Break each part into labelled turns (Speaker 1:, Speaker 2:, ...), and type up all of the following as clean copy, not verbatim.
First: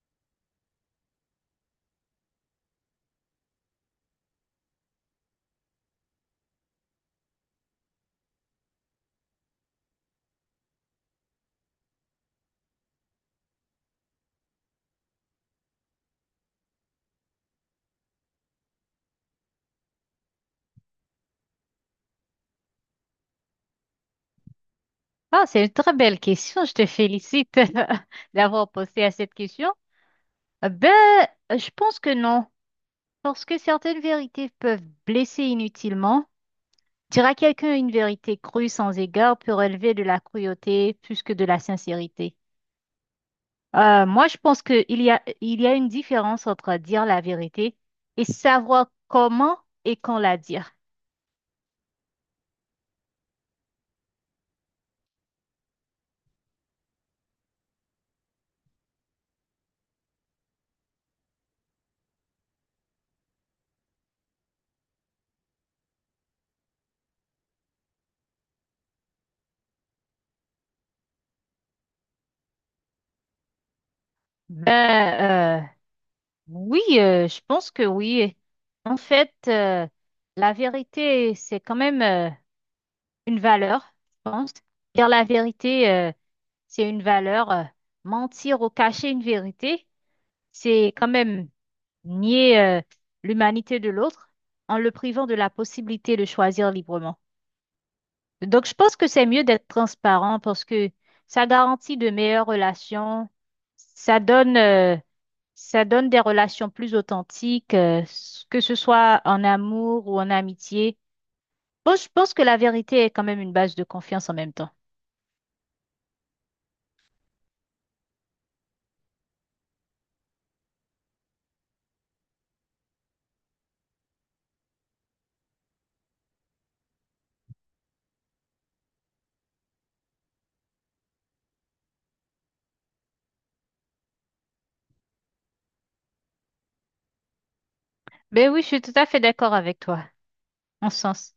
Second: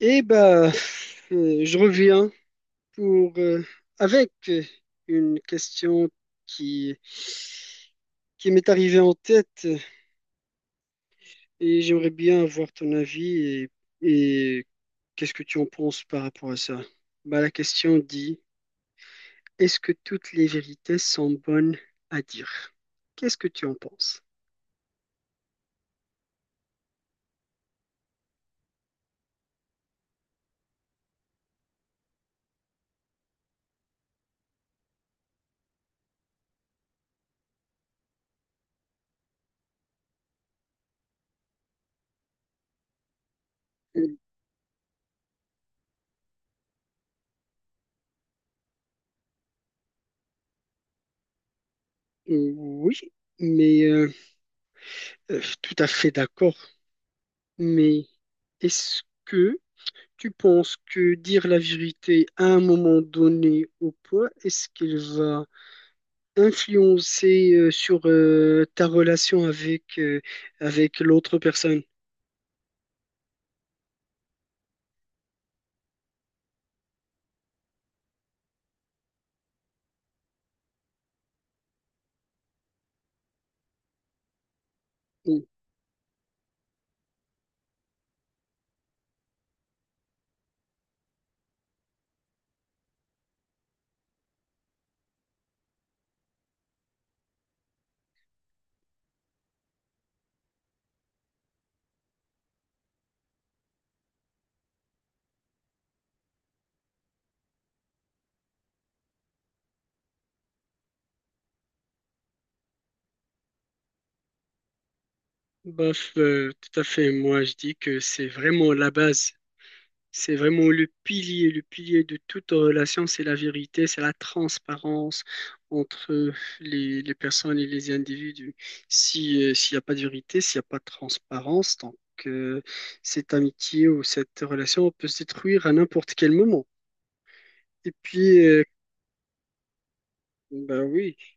Speaker 1: Eh ben, je reviens pour avec une question qui qui m'est arrivée en tête et j'aimerais bien avoir ton avis et qu'est-ce que tu en penses par rapport à ça? Ben, la question dit, est-ce que toutes les vérités sont bonnes à dire? Qu'est-ce que tu en penses?
Speaker 2: Ah, c'est une très belle question. Je te félicite d'avoir posé à cette question. Euh, Ben, je pense que non, parce que certaines vérités peuvent blesser inutilement. Dire à quelqu'un une vérité crue sans égard peut relever de la cruauté plus que de la sincérité.
Speaker 1: Euh,
Speaker 2: Moi, je pense qu'il y a, il y a une différence entre dire la vérité et savoir comment et quand la dire.
Speaker 1: Oui, mais tout à fait d'accord. Mais est-ce que Tu penses que dire la vérité à un moment donné au poids, est-ce qu'il va influencer sur ta relation avec avec l'autre personne?
Speaker 2: Ben, euh, Oui, je pense que oui. En fait, la vérité, c'est quand même une valeur, je pense. Dire la
Speaker 1: Ou-
Speaker 2: vérité, c'est une valeur. Mentir ou cacher une vérité, c'est quand même nier l'humanité de l'autre en le privant de la possibilité de choisir librement. Donc, je pense que c'est mieux d'être transparent parce que ça garantit de meilleures relations, ça donne, euh, ça donne des relations plus authentiques, que ce soit en amour ou en amitié. Bon, je pense que la vérité est quand même une base de confiance en même temps.
Speaker 1: Tout à fait. Moi, je dis que c'est vraiment la base. C'est vraiment le pilier de toute relation, c'est la vérité, c'est la transparence entre les personnes et les individus. Si, s'il n'y a pas de vérité, s'il n'y a pas de transparence, donc euh, cette amitié ou cette relation peut se détruire à n'importe quel moment. Et puis,
Speaker 2: Ben oui, je suis tout à fait d'accord avec toi,
Speaker 1: bah
Speaker 2: en ce
Speaker 1: oui,
Speaker 2: sens.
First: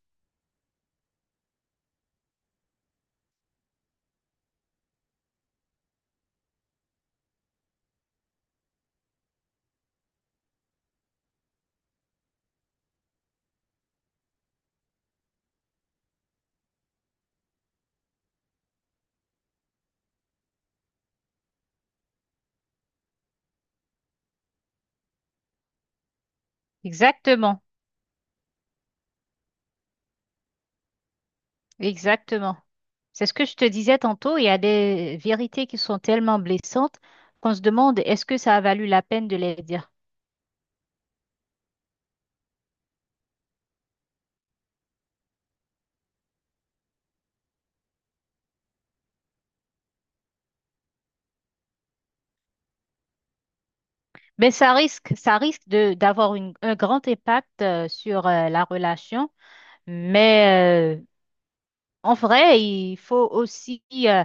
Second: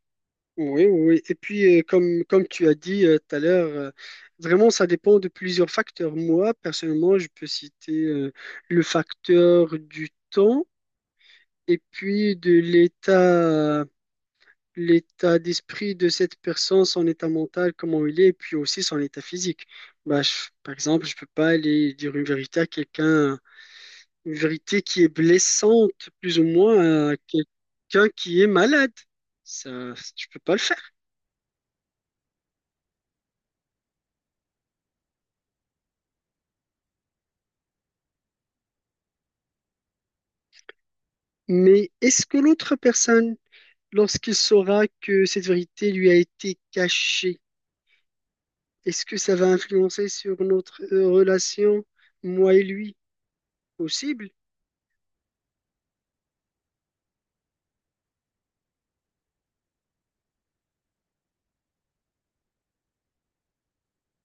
Speaker 1: oui, oui, oui. Et puis, comme tu as dit tout à l'heure, vraiment, ça dépend de plusieurs facteurs. Moi, personnellement, je peux citer le facteur du temps et puis l'état d'esprit de cette personne, son état mental, comment il est, et puis aussi son état physique. Bah, par exemple, je peux pas aller dire une vérité à quelqu'un, une vérité qui est blessante, plus ou moins, à
Speaker 2: Exactement,
Speaker 1: quelqu'un qui est malade. Ça, je peux pas le faire.
Speaker 2: exactement. C'est ce que je te disais tantôt, il y a des vérités qui sont tellement blessantes qu'on se demande est-ce que ça a valu la peine de les dire.
Speaker 1: Mais est-ce que l'autre personne, lorsqu'il saura que cette vérité lui a été cachée, est-ce que ça va influencer sur notre relation, moi et lui? Possible.
Speaker 2: Ça risque de d'avoir un grand impact sur la relation. Mais en vrai, il faut aussi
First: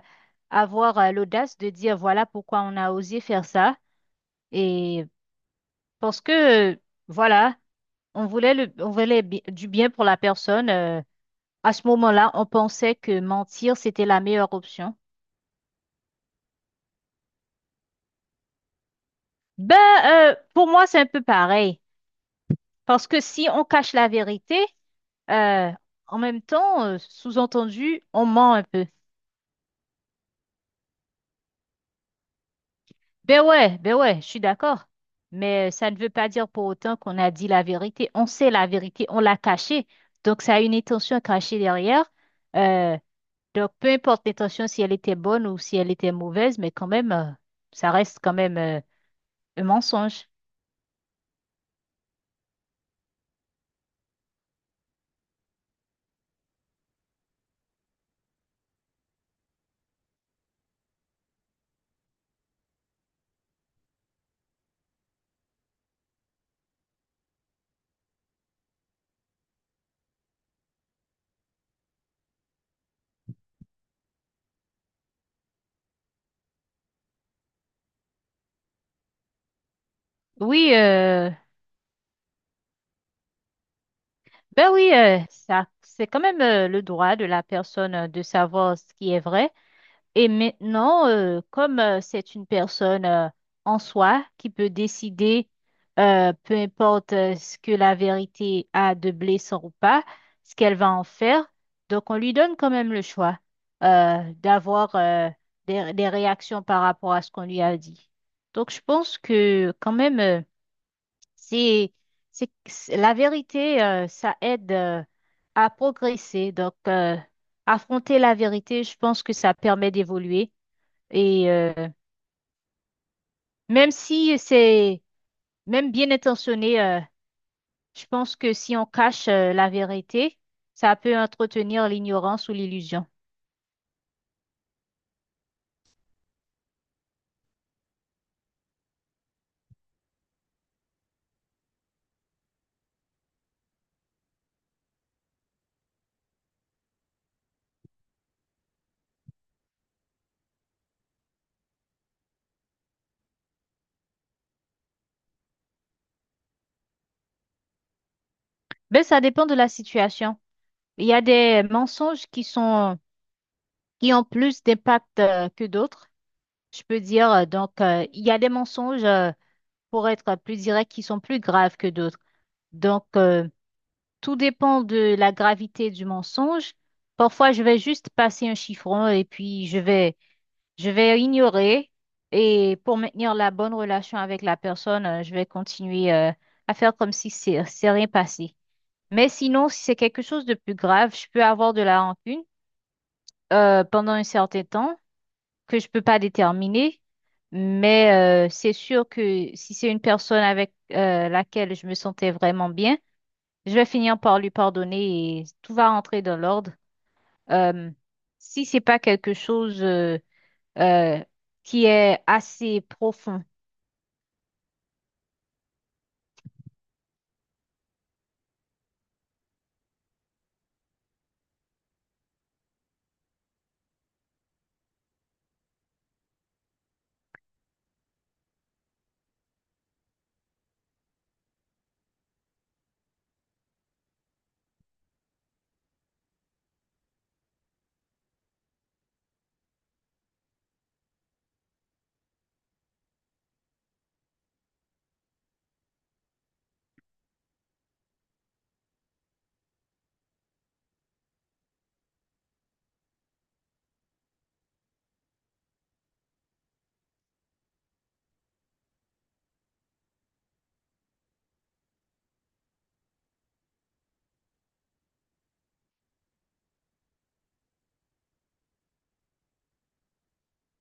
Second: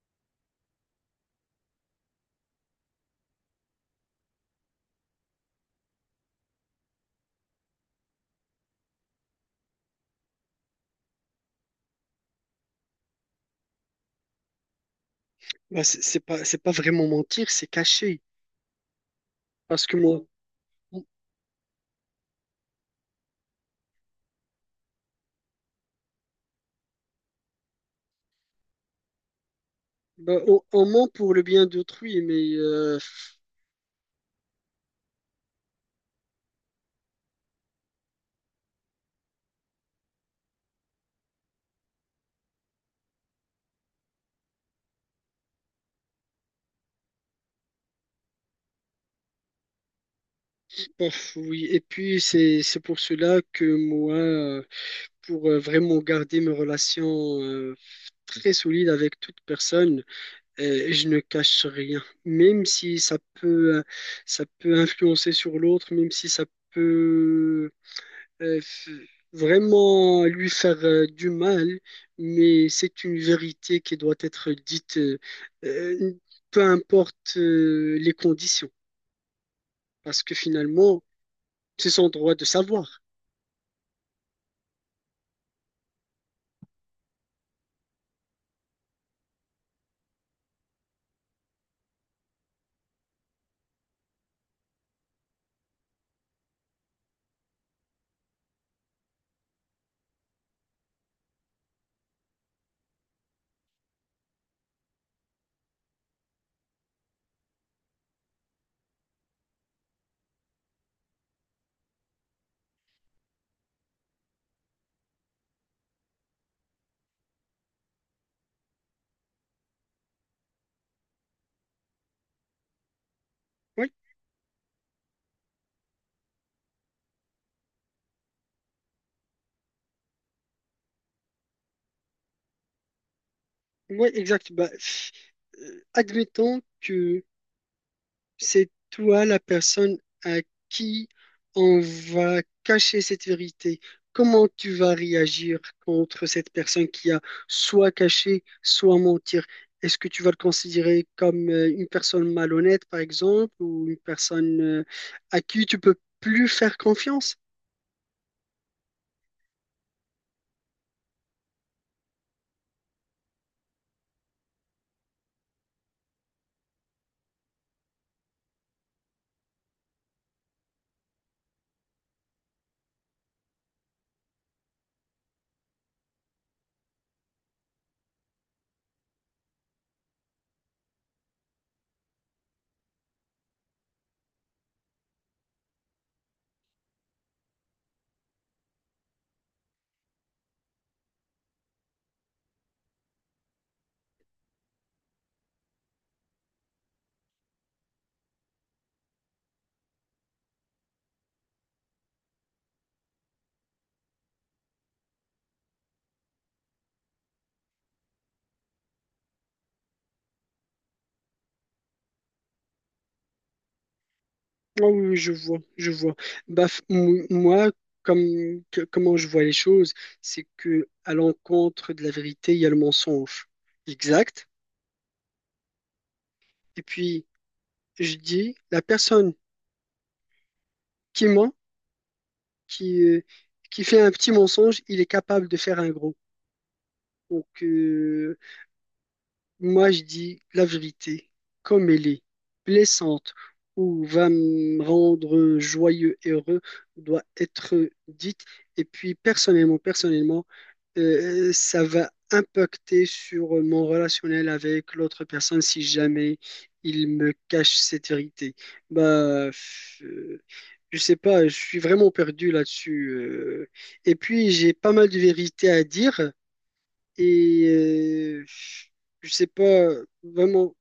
Speaker 2: avoir l'audace de dire voilà pourquoi on a osé faire ça. Et parce que voilà, on voulait du bien pour la personne. À ce moment-là, on pensait que mentir, c'était la meilleure option.
Speaker 1: Bah, c'est pas vraiment mentir, c'est cacher.
Speaker 2: Ben,
Speaker 1: Parce que moi,
Speaker 2: pour moi, c'est
Speaker 1: on,
Speaker 2: un peu pareil. Parce que si on cache la vérité, Euh, en même temps, sous-entendu, on ment un peu.
Speaker 1: bah, on ment pour le bien d'autrui, mais
Speaker 2: Ben ouais, je suis d'accord. Mais ça ne veut pas dire pour autant qu'on a dit la vérité. On sait la vérité, on l'a cachée. Donc, ça a une intention cachée derrière. Euh, donc, peu importe l'intention, si elle était bonne ou si elle était mauvaise, mais quand même, ça reste quand même un mensonge.
Speaker 1: oui. Et puis, c'est pour cela que moi, pour vraiment garder mes relations très solides avec toute personne, je ne cache rien. Même si ça peut, ça peut influencer sur l'autre, même si ça peut euh, f- vraiment lui faire du mal, mais c'est une vérité qui doit être dite, euh, peu importe les conditions, parce que
Speaker 2: Oui,
Speaker 1: finalement, c'est son droit de savoir.
Speaker 2: ben oui, ça, c'est quand même le droit de la personne de savoir ce qui est vrai. Et maintenant, comme c'est une personne en soi qui peut décider, peu importe ce que la vérité a de blessant ou pas, ce qu'elle va en faire, donc on lui donne quand même le choix d'avoir des réactions par rapport à ce qu'on lui a dit. Donc je pense que quand même, c'est, la vérité, ça aide à progresser. Donc affronter la vérité, je pense que ça permet d'évoluer et même
Speaker 1: Oui,
Speaker 2: si c'est même bien intentionné, je pense que si on cache la vérité, ça peut entretenir l'ignorance ou l'illusion.
Speaker 1: oui, exact. Bah, admettons que c'est toi la personne à qui on va cacher cette vérité. Comment tu vas réagir contre cette personne qui a soit caché, soit mentir? Est-ce que tu vas le considérer comme une personne malhonnête, par exemple, ou une personne à qui tu peux plus faire confiance?
Speaker 2: Ben ça dépend de la situation. Il y a des mensonges qui sont qui ont plus d'impact que d'autres, je peux dire. Donc, il y a des mensonges pour être plus direct qui sont plus graves que d'autres. Donc, tout dépend de la gravité du mensonge. Parfois, je vais juste passer un chiffon et puis je vais je vais ignorer et pour maintenir la bonne relation avec la personne, je vais continuer à faire comme si c'est rien passé. Mais sinon, si c'est quelque chose de plus grave, je peux avoir de la rancune pendant un certain temps que je peux pas déterminer. Mais c'est sûr que si c'est une personne avec laquelle je me sentais vraiment bien, je vais finir par lui pardonner et tout va rentrer dans l'ordre. Euh, Si c'est pas quelque chose euh, qui est assez profond.
Speaker 1: Ah oui, oui, je vois, je vois. Bah, moi, comment je vois les choses, c'est que à l'encontre de la vérité, il y a le mensonge. Exact. Et puis, je dis, la personne qui ment, qui, euh, qui fait un petit mensonge, il est capable de faire un gros. Donc, moi, je dis la vérité, comme elle est, blessante ou va me rendre joyeux et heureux, doit être dite. Et puis, personnellement, personnellement, ça va impacter sur mon relationnel avec l'autre personne si jamais il me cache cette vérité. Bah, je sais pas, je suis vraiment perdu là-dessus. Et puis, j'ai pas mal de vérités à dire et je sais pas vraiment.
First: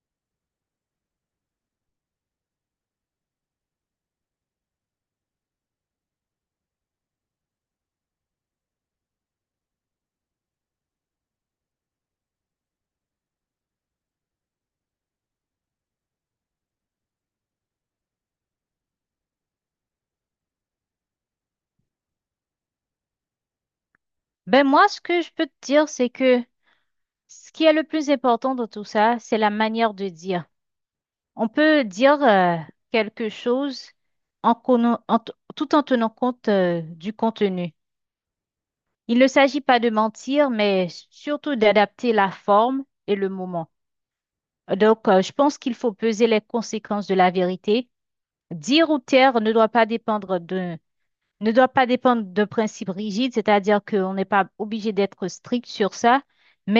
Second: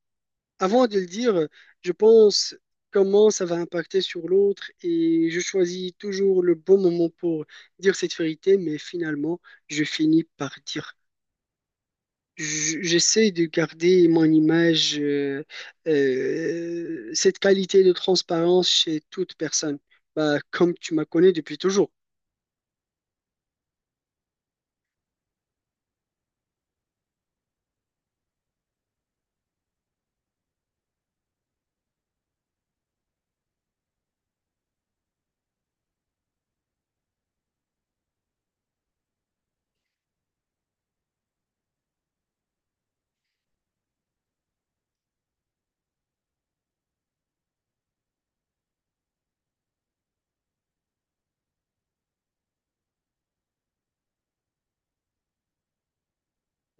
Speaker 1: Avant de le dire, je pense comment ça va impacter sur l'autre et je choisis toujours le bon moment pour dire cette vérité, mais finalement, je finis par J'essaie de garder mon image, cette qualité de transparence chez toute personne. Bah, comme tu m'as connu depuis toujours.
Speaker 2: Ben moi, ce que je peux te dire, c'est que ce qui est le plus important dans tout ça, c'est la manière de dire. On peut dire quelque chose en, conna- en t- tout en tenant compte du contenu. Il ne s'agit pas de mentir, mais surtout d'adapter la forme et le moment. Donc, je pense qu'il faut peser les conséquences de la vérité. Dire ou taire ne doit pas dépendre de principes rigides, c'est-à-dire qu'on n'est pas obligé d'être strict sur ça,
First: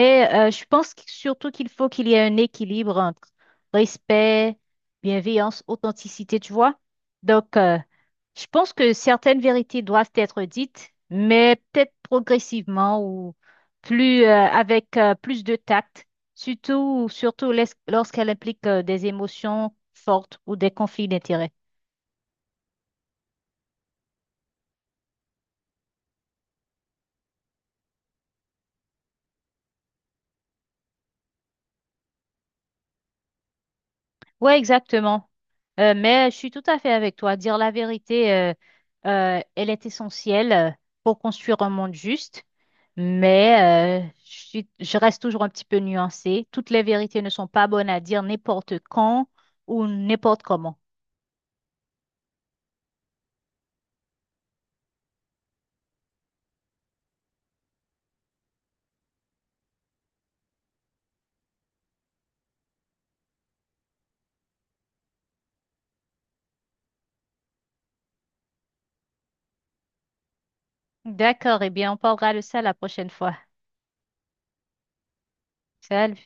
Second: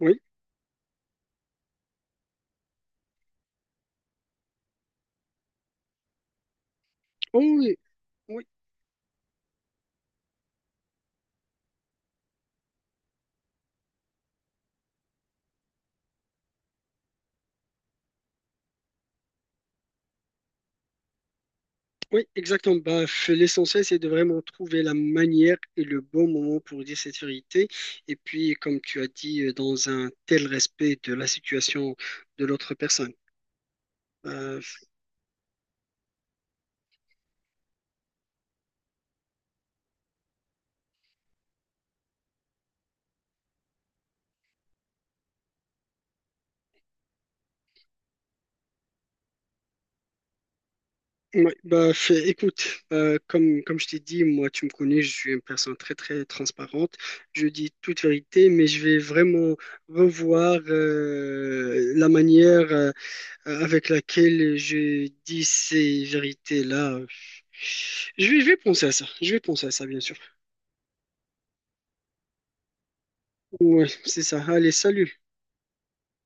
Speaker 1: Oui,
Speaker 2: je pense surtout qu'il faut qu'il y ait un équilibre entre respect, bienveillance, authenticité, tu vois.
Speaker 1: Oh,
Speaker 2: Donc,
Speaker 1: oui, oui,
Speaker 2: je pense que certaines vérités doivent être dites, mais peut-être progressivement ou plus avec plus de tact, surtout lorsqu'elles impliquent des émotions fortes ou des conflits d'intérêts.
Speaker 1: oui, exactement. Bah, l'essentiel, c'est de vraiment trouver la manière et le bon moment pour dire cette vérité. Et puis, comme tu as dit, dans un tel respect de la situation de l'autre personne.
Speaker 2: Ouais,
Speaker 1: Bah,
Speaker 2: exactement. Mais je suis tout à fait avec toi. Dire la vérité, elle est essentielle pour construire un monde juste. Mais je reste toujours un petit peu nuancée. Toutes les vérités ne sont pas bonnes à dire n'importe quand ou n'importe comment.
Speaker 1: ouais, bah, écoute, comme je t'ai dit, moi, tu me connais, je suis une personne très, très transparente. Je dis toute vérité, mais je vais vraiment revoir la manière avec laquelle je dis ces vérités-là. Je vais penser à ça, je vais penser à ça, bien sûr.
Speaker 2: D'accord, eh bien, on parlera de ça la prochaine fois.
Speaker 1: Ouais, c'est ça. Allez, salut.
Speaker 2: Salut.